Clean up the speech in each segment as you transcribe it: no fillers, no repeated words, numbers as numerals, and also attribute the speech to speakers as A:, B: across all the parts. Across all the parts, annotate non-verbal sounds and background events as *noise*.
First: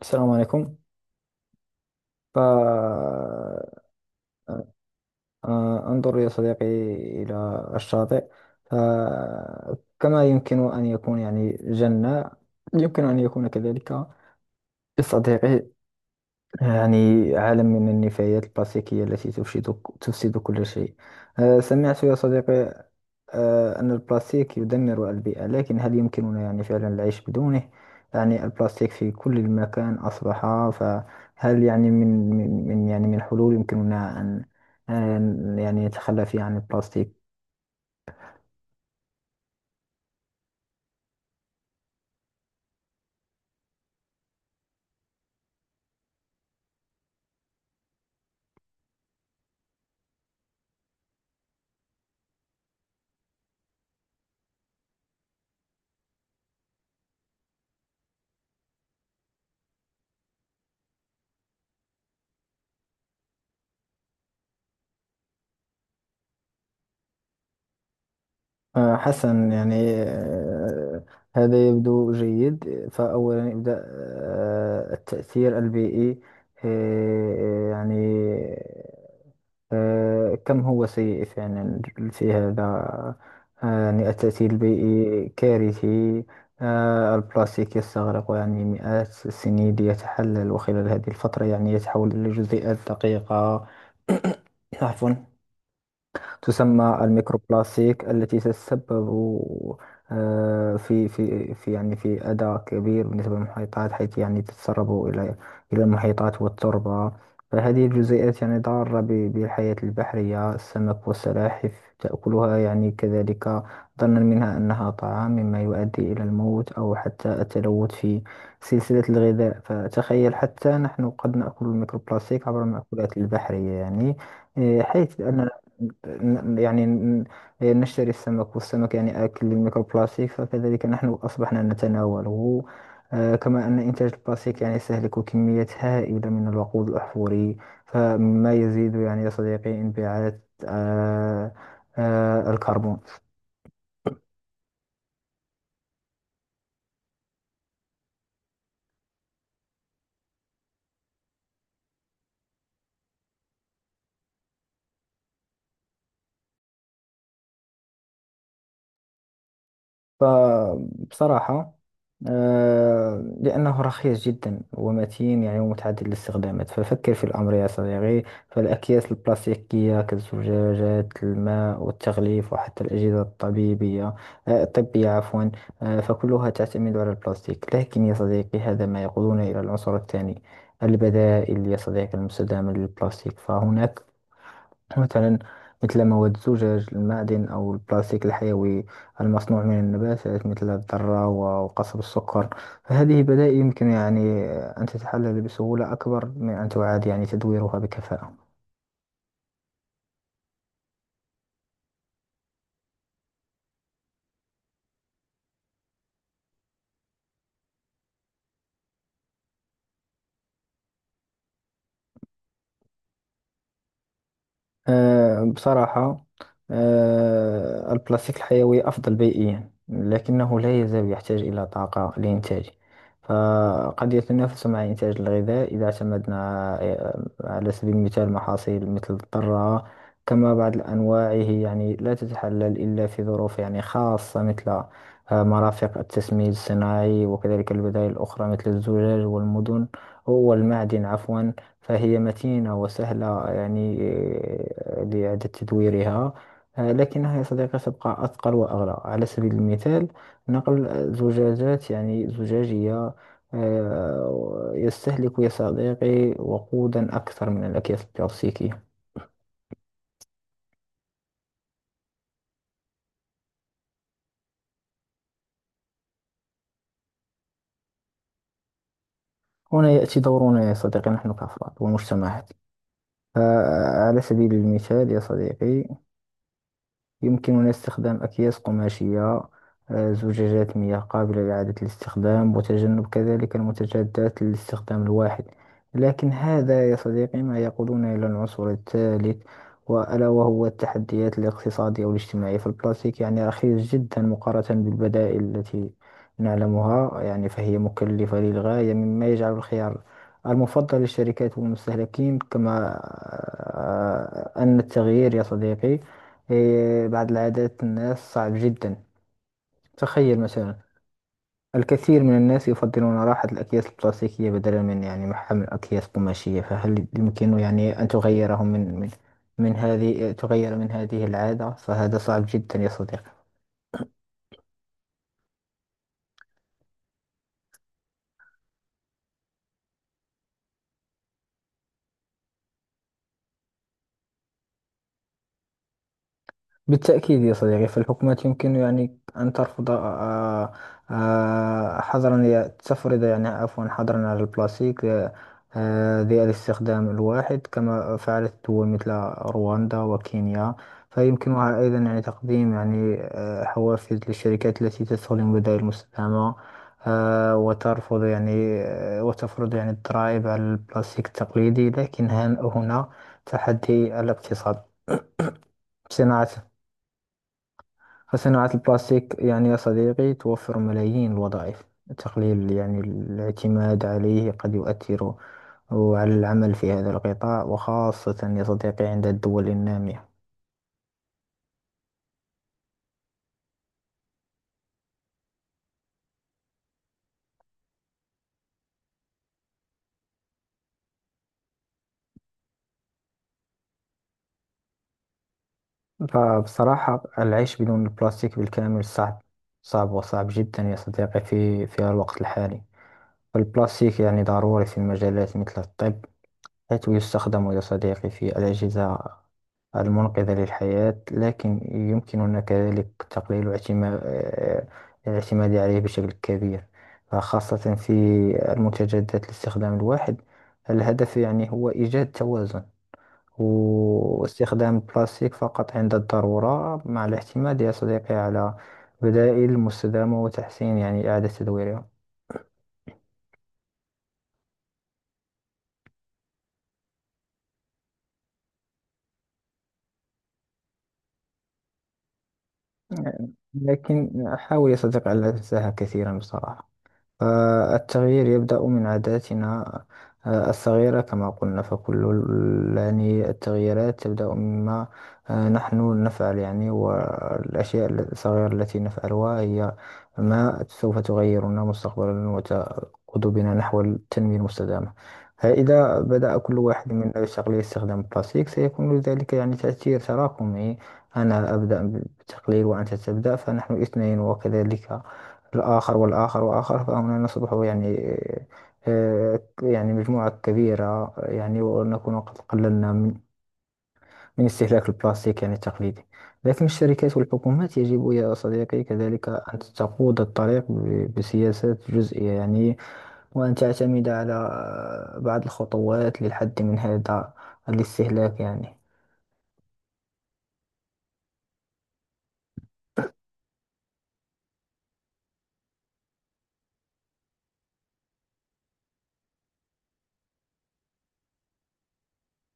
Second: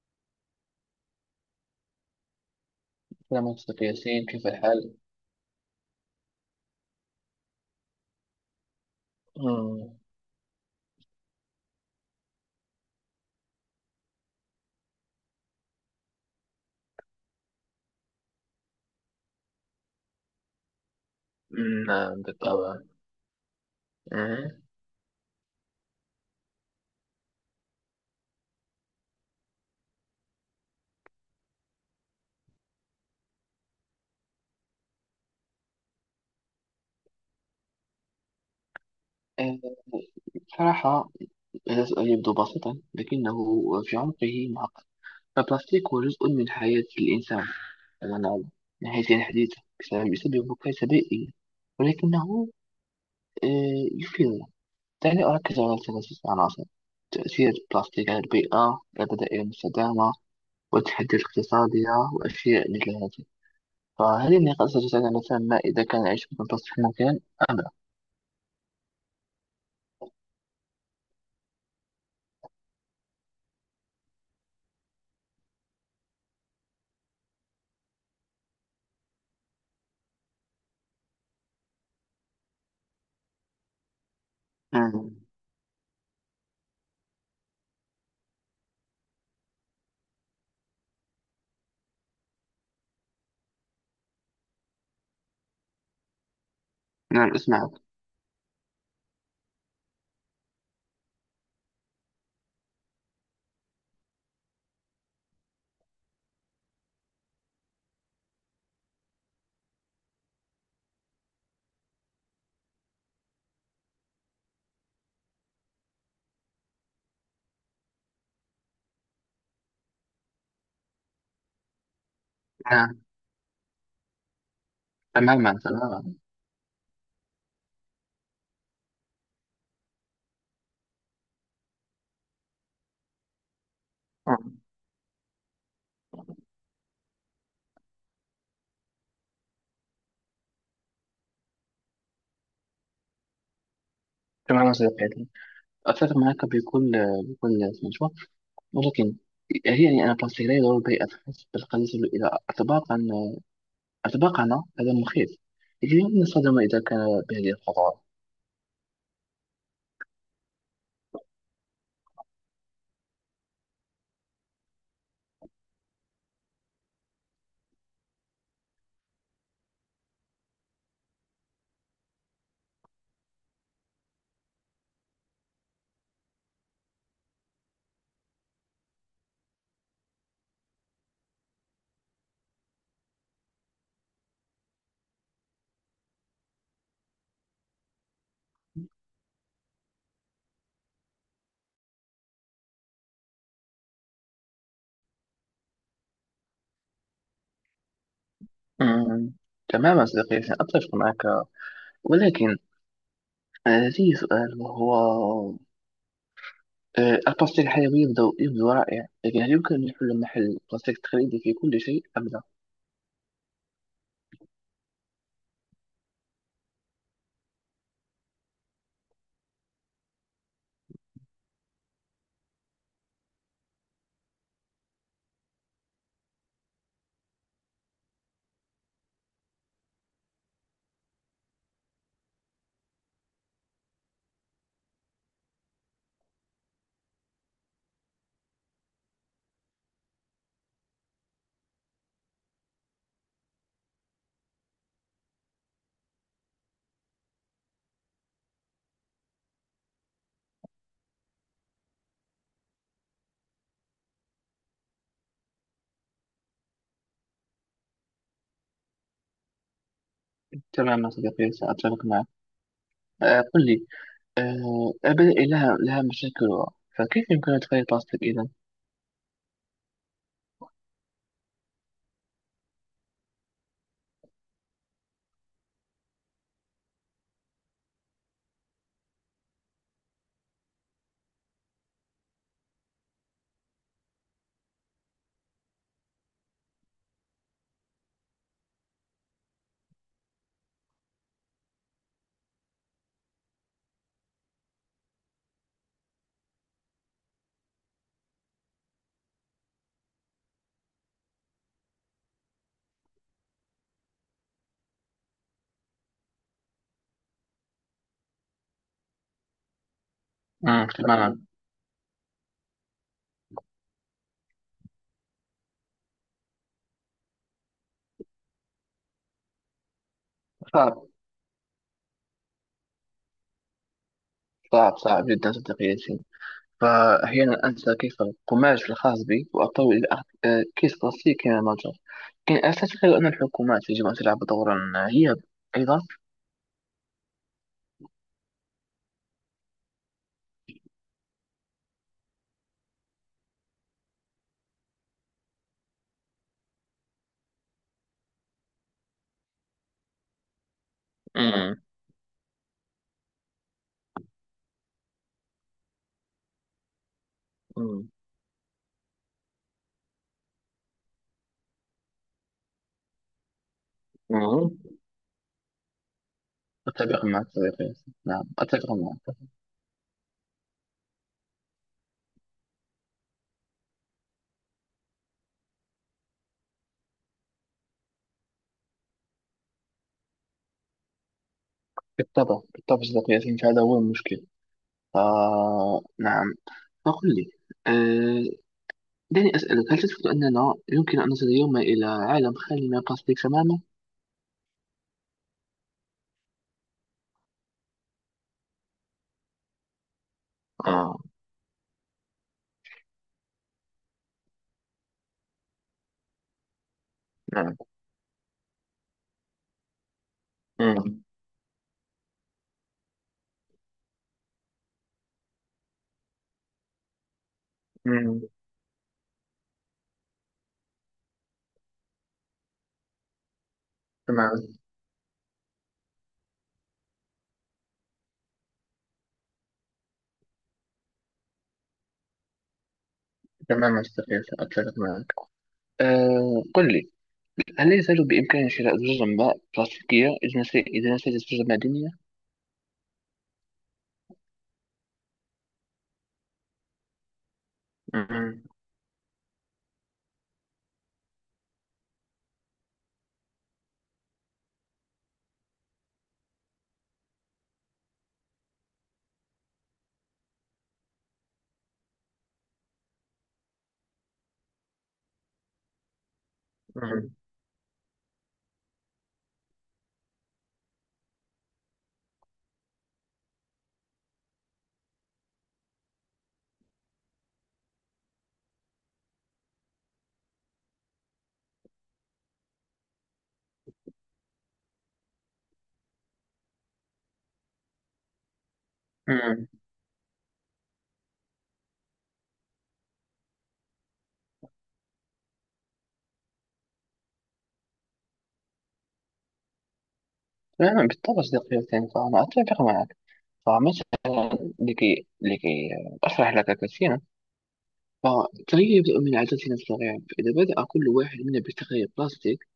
A: السلام عليكم.
B: كده منطق ياسين، كيف
A: فأنظر
B: الحال؟
A: يا صديقي إلى الشاطئ،
B: مم.
A: فكما يمكن أن يكون يعني جنة، يمكن أن يكون كذلك لصديقي يعني عالم من النفايات الكلاسيكية التي تفسد كل شيء.
B: مم،
A: سمعت يا
B: نعم بالطبع.
A: صديقي أن البلاستيك
B: أه.
A: يدمر البيئة، لكن هل يمكننا يعني فعلا العيش بدونه؟ يعني البلاستيك في كل المكان أصبح. فهل يعني يعني من حلول يمكننا أن يعني نتخلى فيها عن البلاستيك.
B: آه، بصراحة هذا السؤال يبدو بسيطا، لكنه في عمقه معقد. البلاستيك هو جزء من حياة الإنسان كما نعلم، من حيث الحديثة بسبب يسبب كارثة بيئية، ولكنه يفيدنا. دعني أركز على ثلاثة عناصر: تأثير البلاستيك على البيئة، البدائل المستدامة، والتحديات الاقتصادية وأشياء مثل هذه. فهل النقاش يتساءل مثلا إذا كان العيش بدون تصريف ممكن أم لا؟
A: حسنا، يعني هذا يبدو جيد. فأولا يبدأ التأثير البيئي. آه، يعني كم هو سيء فعلا في هذا. يعني التأثير
B: أمم،
A: البيئي كارثي. البلاستيك يستغرق يعني مئات السنين ليتحلل، وخلال هذه الفترة يعني يتحول إلى جزيئات دقيقة. *coughs* عفوا. تسمى
B: نعم أسمعك.
A: الميكروبلاستيك التي تتسبب في يعني في أذى كبير بالنسبة للمحيطات، حيث يعني تتسرب إلى المحيطات والتربة. فهذه الجزيئات يعني ضارة بالحياة البحرية. السمك والسلاحف تأكلها يعني كذلك ظنا منها أنها طعام، مما يؤدي إلى الموت أو حتى التلوث في سلسلة الغذاء. فتخيل حتى نحن قد نأكل الميكروبلاستيك عبر
B: نعم،
A: المأكولات البحرية يعني. إيه، حيث أن
B: تماما تماما.
A: ن- يعني ن- نشتري السمك، والسمك يعني آكل للميكروبلاستيك، فكذلك نحن أصبحنا نتناوله. كما أن إنتاج
B: أمم،
A: البلاستيك يعني يستهلك كميات هائلة من الوقود الأحفوري، فما يزيد يعني يا صديقي انبعاث آه، الكربون.
B: تماما صديقي، أتفق معك بكل بكل سمجوة. ولكن هي يعني أنا بلاستيك لا يضر بأتحس بالقليل إلى أطباقا أطباقنا، هذا مخيف. لكن يمكن استخدامه إذا كان بهذه الخطوات.
A: فبصراحة لأنه رخيص جدا ومتين، يعني ومتعدد الاستخدامات. ففكر في الأمر يا صديقي، فالأكياس البلاستيكية كالزجاجات الماء والتغليف وحتى الأجهزة الطبيبية الطبية عفوا، فكلها تعتمد على البلاستيك. لكن يا صديقي هذا ما يقودنا إلى العنصر الثاني، البدائل يا صديقي المستدامة للبلاستيك. فهناك مثلا، مثل مواد الزجاج المعدن أو البلاستيك الحيوي المصنوع من النباتات مثل الذرة وقصب السكر. فهذه بدائل يمكن يعني أن تتحلل بسهولة أكبر من أن تعاد يعني تدويرها بكفاءة.
B: أمم، تماما صديقي، أتفق معك. ولكن لدي سؤال، وهو البلاستيك الحيوي يبدو رائع. لكن هل يمكن أن يحل محل البلاستيك التقليدي في كل شيء أبدا؟
A: بصراحة البلاستيك الحيوي أفضل بيئيا، لكنه لا يزال يحتاج إلى طاقة لإنتاجه. فقد يتنافس مع إنتاج الغذاء إذا اعتمدنا على سبيل المثال محاصيل مثل الذرة. كما بعض الأنواع هي يعني لا تتحلل إلا في ظروف يعني خاصة، مثل مرافق التسميد الصناعي. وكذلك البدائل الأخرى مثل الزجاج والمدن والمعدن عفوا، فهي متينة وسهلة يعني لإعادة تدويرها. لكنها يا صديقي تبقى أثقل وأغلى. على سبيل المثال، نقل زجاجات يعني زجاجية يستهلك يا صديقي وقودا أكثر من الأكياس البلاستيكية.
B: تماما صديقي، سأتفق معك. قل لي، البدائل لها مشاكلها، فكيف يمكن أن تغير البلاستيك إذا؟
A: هنا يأتي دورنا يا صديقي، نحن كأفراد ومجتمعات. على سبيل المثال يا صديقي، يمكننا استخدام أكياس قماشية، زجاجات مياه قابلة لإعادة الاستخدام، وتجنب كذلك المتجدات للاستخدام الواحد. لكن هذا يا صديقي ما يقودنا إلى العنصر الثالث، وألا وهو التحديات الاقتصادية والاجتماعية. فالبلاستيك يعني رخيص جدا مقارنة بالبدائل التي نعلمها يعني، فهي مكلفة للغاية، مما يجعل الخيار المفضل للشركات والمستهلكين. كما أن التغيير يا صديقي، إيه، بعض العادات الناس صعب جدا. تخيل مثلا،
B: مم، تماما.
A: الكثير من الناس يفضلون راحة الأكياس البلاستيكية بدلا من يعني محمل أكياس قماشية. فهل يمكن يعني أن تغيرهم من هذه، تغير من
B: صعب،
A: هذه العادة؟ فهذا صعب جدا يا صديقي.
B: صعب جدا صديقي ياسين. فأحيانا أنسى كيف القماش الخاص بي وأضطر إلى أخذ كيس بلاستيك كمتجر. لكن أعتقد أن الحكومات يجب أن تلعب دورا هي أيضا.
A: بالتأكيد يا صديقي، فالحكومات يمكن يعني أن ترفض آه، حظرا، تفرض يعني عفوا حظرا على البلاستيك ذي الاستخدام الواحد، كما فعلت دول مثل رواندا وكينيا.
B: مم.
A: فيمكنها أيضا يعني تقديم يعني حوافز للشركات التي تستخدم بدائل مستدامة،
B: مم.
A: وترفض يعني وتفرض يعني الضرائب على البلاستيك التقليدي. لكن هنا تحدي
B: مم.
A: الاقتصاد، صناعة.
B: أتفق معك صديقي ياسين، نعم
A: فصناعة
B: أتفق
A: البلاستيك
B: معك.
A: يعني يا صديقي توفر ملايين الوظائف، تقليل يعني الاعتماد عليه قد يؤثر على العمل في هذا القطاع، وخاصة يا صديقي عند الدول النامية.
B: بالطبع بالطبع صديقي ياسين، فهذا هو المشكل. آه نعم. فقل لي، آه، دعني أسألك، هل تثبت أننا يمكن أن نصل يوما إلى عالم خالي من البلاستيك تماما؟
A: فبصراحة العيش بدون البلاستيك بالكامل صعب. صعب وصعب جدا يا
B: آه
A: صديقي في الوقت الحالي. فالبلاستيك يعني ضروري في مجالات مثل الطب، حيث يستخدم
B: نعم.
A: يا صديقي في الأجهزة المنقذة للحياة.
B: مم.
A: لكن يمكننا كذلك تقليل الاعتماد عليه بشكل كبير، خاصة في
B: مم.
A: المنتجات ذات الاستخدام الواحد. الهدف يعني هو إيجاد توازن،
B: تماما.
A: واستخدام البلاستيك فقط عند الضرورة، مع الاعتماد يا صديقي على بدائل مستدامة وتحسين يعني إعادة تدويرها.
B: تماما صديقي ياسين، أتفق معك. آه قل لي، هل لا يزال بإمكاني شراء زجاج ماء بلاستيكية إذا نسيت إذا نسيت الزجاج المعدنية؟
A: لكن حاول يا صديقي ألا تنساها كثيرا بصراحة. التغيير
B: مم.
A: يبدأ من عاداتنا الصغيرة كما قلنا. فكل يعني التغييرات تبدأ مما نحن نفعل، يعني، والأشياء الصغيرة التي نفعلها هي ما سوف تغيرنا مستقبلا وتقود بنا نحو التنمية المستدامة. فإذا بدأ كل واحد
B: مم.
A: منا بتقليل استخدام البلاستيك، سيكون لذلك يعني تأثير تراكمي. أنا أبدأ بالتقليل وأنت تبدأ، فنحن اثنين، وكذلك الآخر والآخر وآخر، فهنا نصبح يعني يعني مجموعة كبيرة، يعني ونكون قد قللنا من استهلاك البلاستيك يعني التقليدي. لكن الشركات والحكومات يجب يا صديقي كذلك
B: مم.
A: أن تقود الطريق بسياسات جزئية يعني، وأن تعتمد على بعض الخطوات للحد من هذا الاستهلاك يعني.
B: نعم بالطبع صديقي ياسين، فأنا أتفق معك. فمثلا لكي أشرح لك كثيرا، فالتغيير يبدأ من عاداتنا الصغيرة. فإذا بدأ كل واحد منا بتغيير بلاستيك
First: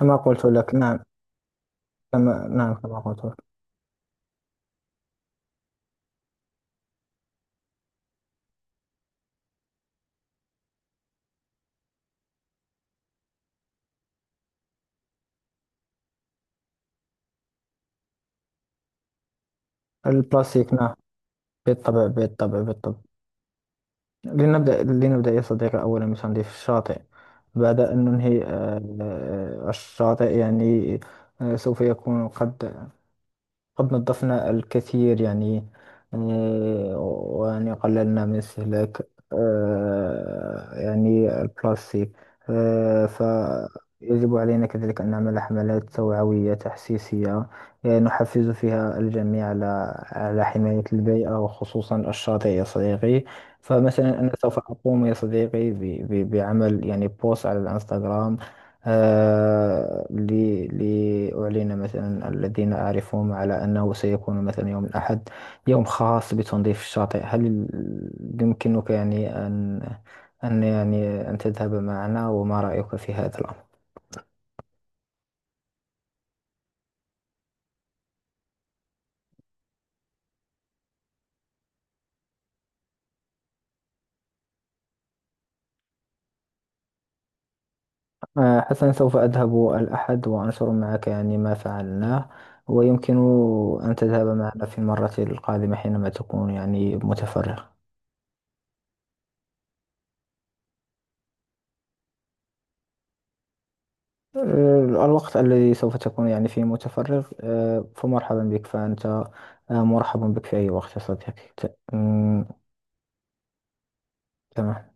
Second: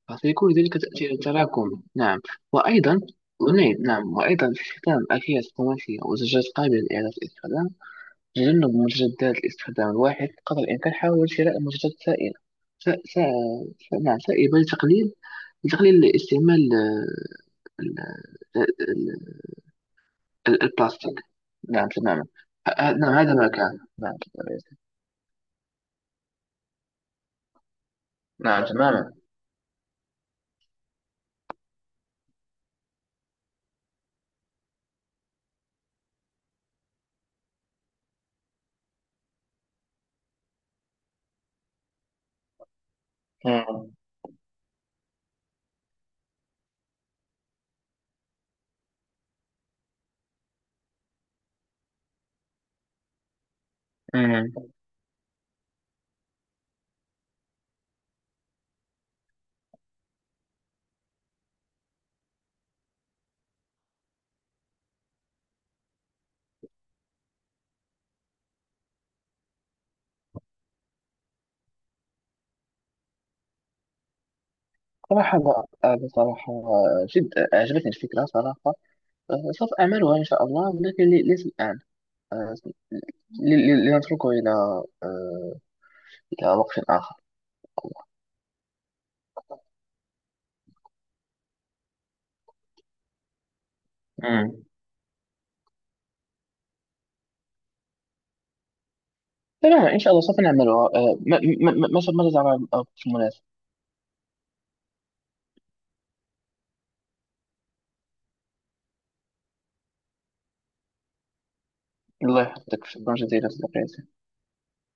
A: كما قلت
B: فسيكون ذلك
A: لك، نعم.
B: تأثير تراكمي. نعم.
A: كما، نعم، كما
B: وأيضا،
A: قلت لك.
B: ونعم، نعم وأيضا استخدام أكياس قماشية وزجاج قابلة لإعادة الاستخدام، تجنب مجدات الاستخدام الواحد قدر الإمكان. حاول شراء منتجات سائلة. س... س... نعم سائبة، لتقليل استعمال ال... ال...
A: البلاستيك، نعم.
B: البلاستيك. نعم
A: بالطبع،
B: تماما.
A: بالطبع، بالطبع.
B: نعم هذا ما كان. نعم تماما.
A: لنبدأ، لنبدأ يا صديقي أولا بتنظيف الشاطئ. بعد أن ننهي
B: نعم تماما.
A: الشاطئ يعني، سوف يكون قد نظفنا الكثير يعني، ويعني قللنا من استهلاك يعني البلاستيك. فيجب علينا كذلك أن نعمل حملات توعوية تحسيسية، نحفز فيها الجميع على حماية البيئة، وخصوصا الشاطئ يا صديقي. فمثلا أنا
B: مم.
A: سوف أقوم يا صديقي بعمل يعني بوست على الانستغرام. آه، لأعلن مثلا الذين أعرفهم على أنه سيكون مثلا يوم الأحد يوم خاص بتنظيف الشاطئ. هل يمكنك يعني أن يعني أن تذهب معنا، وما رأيك في هذا الأمر؟
B: صراحة لا. بصراحة جد أعجبتني الفكرة صراحة. سوف أعملها إن شاء الله، ولكن ليس الآن. آه، لنتركه إلى آه، إلى وقت آخر.
A: آه، حسنا، سوف أذهب الأحد وأنشر معك يعني ما فعلناه، ويمكن أن تذهب
B: مم.
A: معنا في المرة القادمة حينما تكون يعني متفرغ.
B: تمام إن شاء الله سوف نعملها. ماذا ترى في المناسب؟
A: الوقت الذي سوف تكون يعني فيه متفرغ، فمرحبا بك. فأنت مرحب بك في أي وقت يا صديقي.
B: الله يحفظك، شكرا جزيلا صديقي.
A: تمام.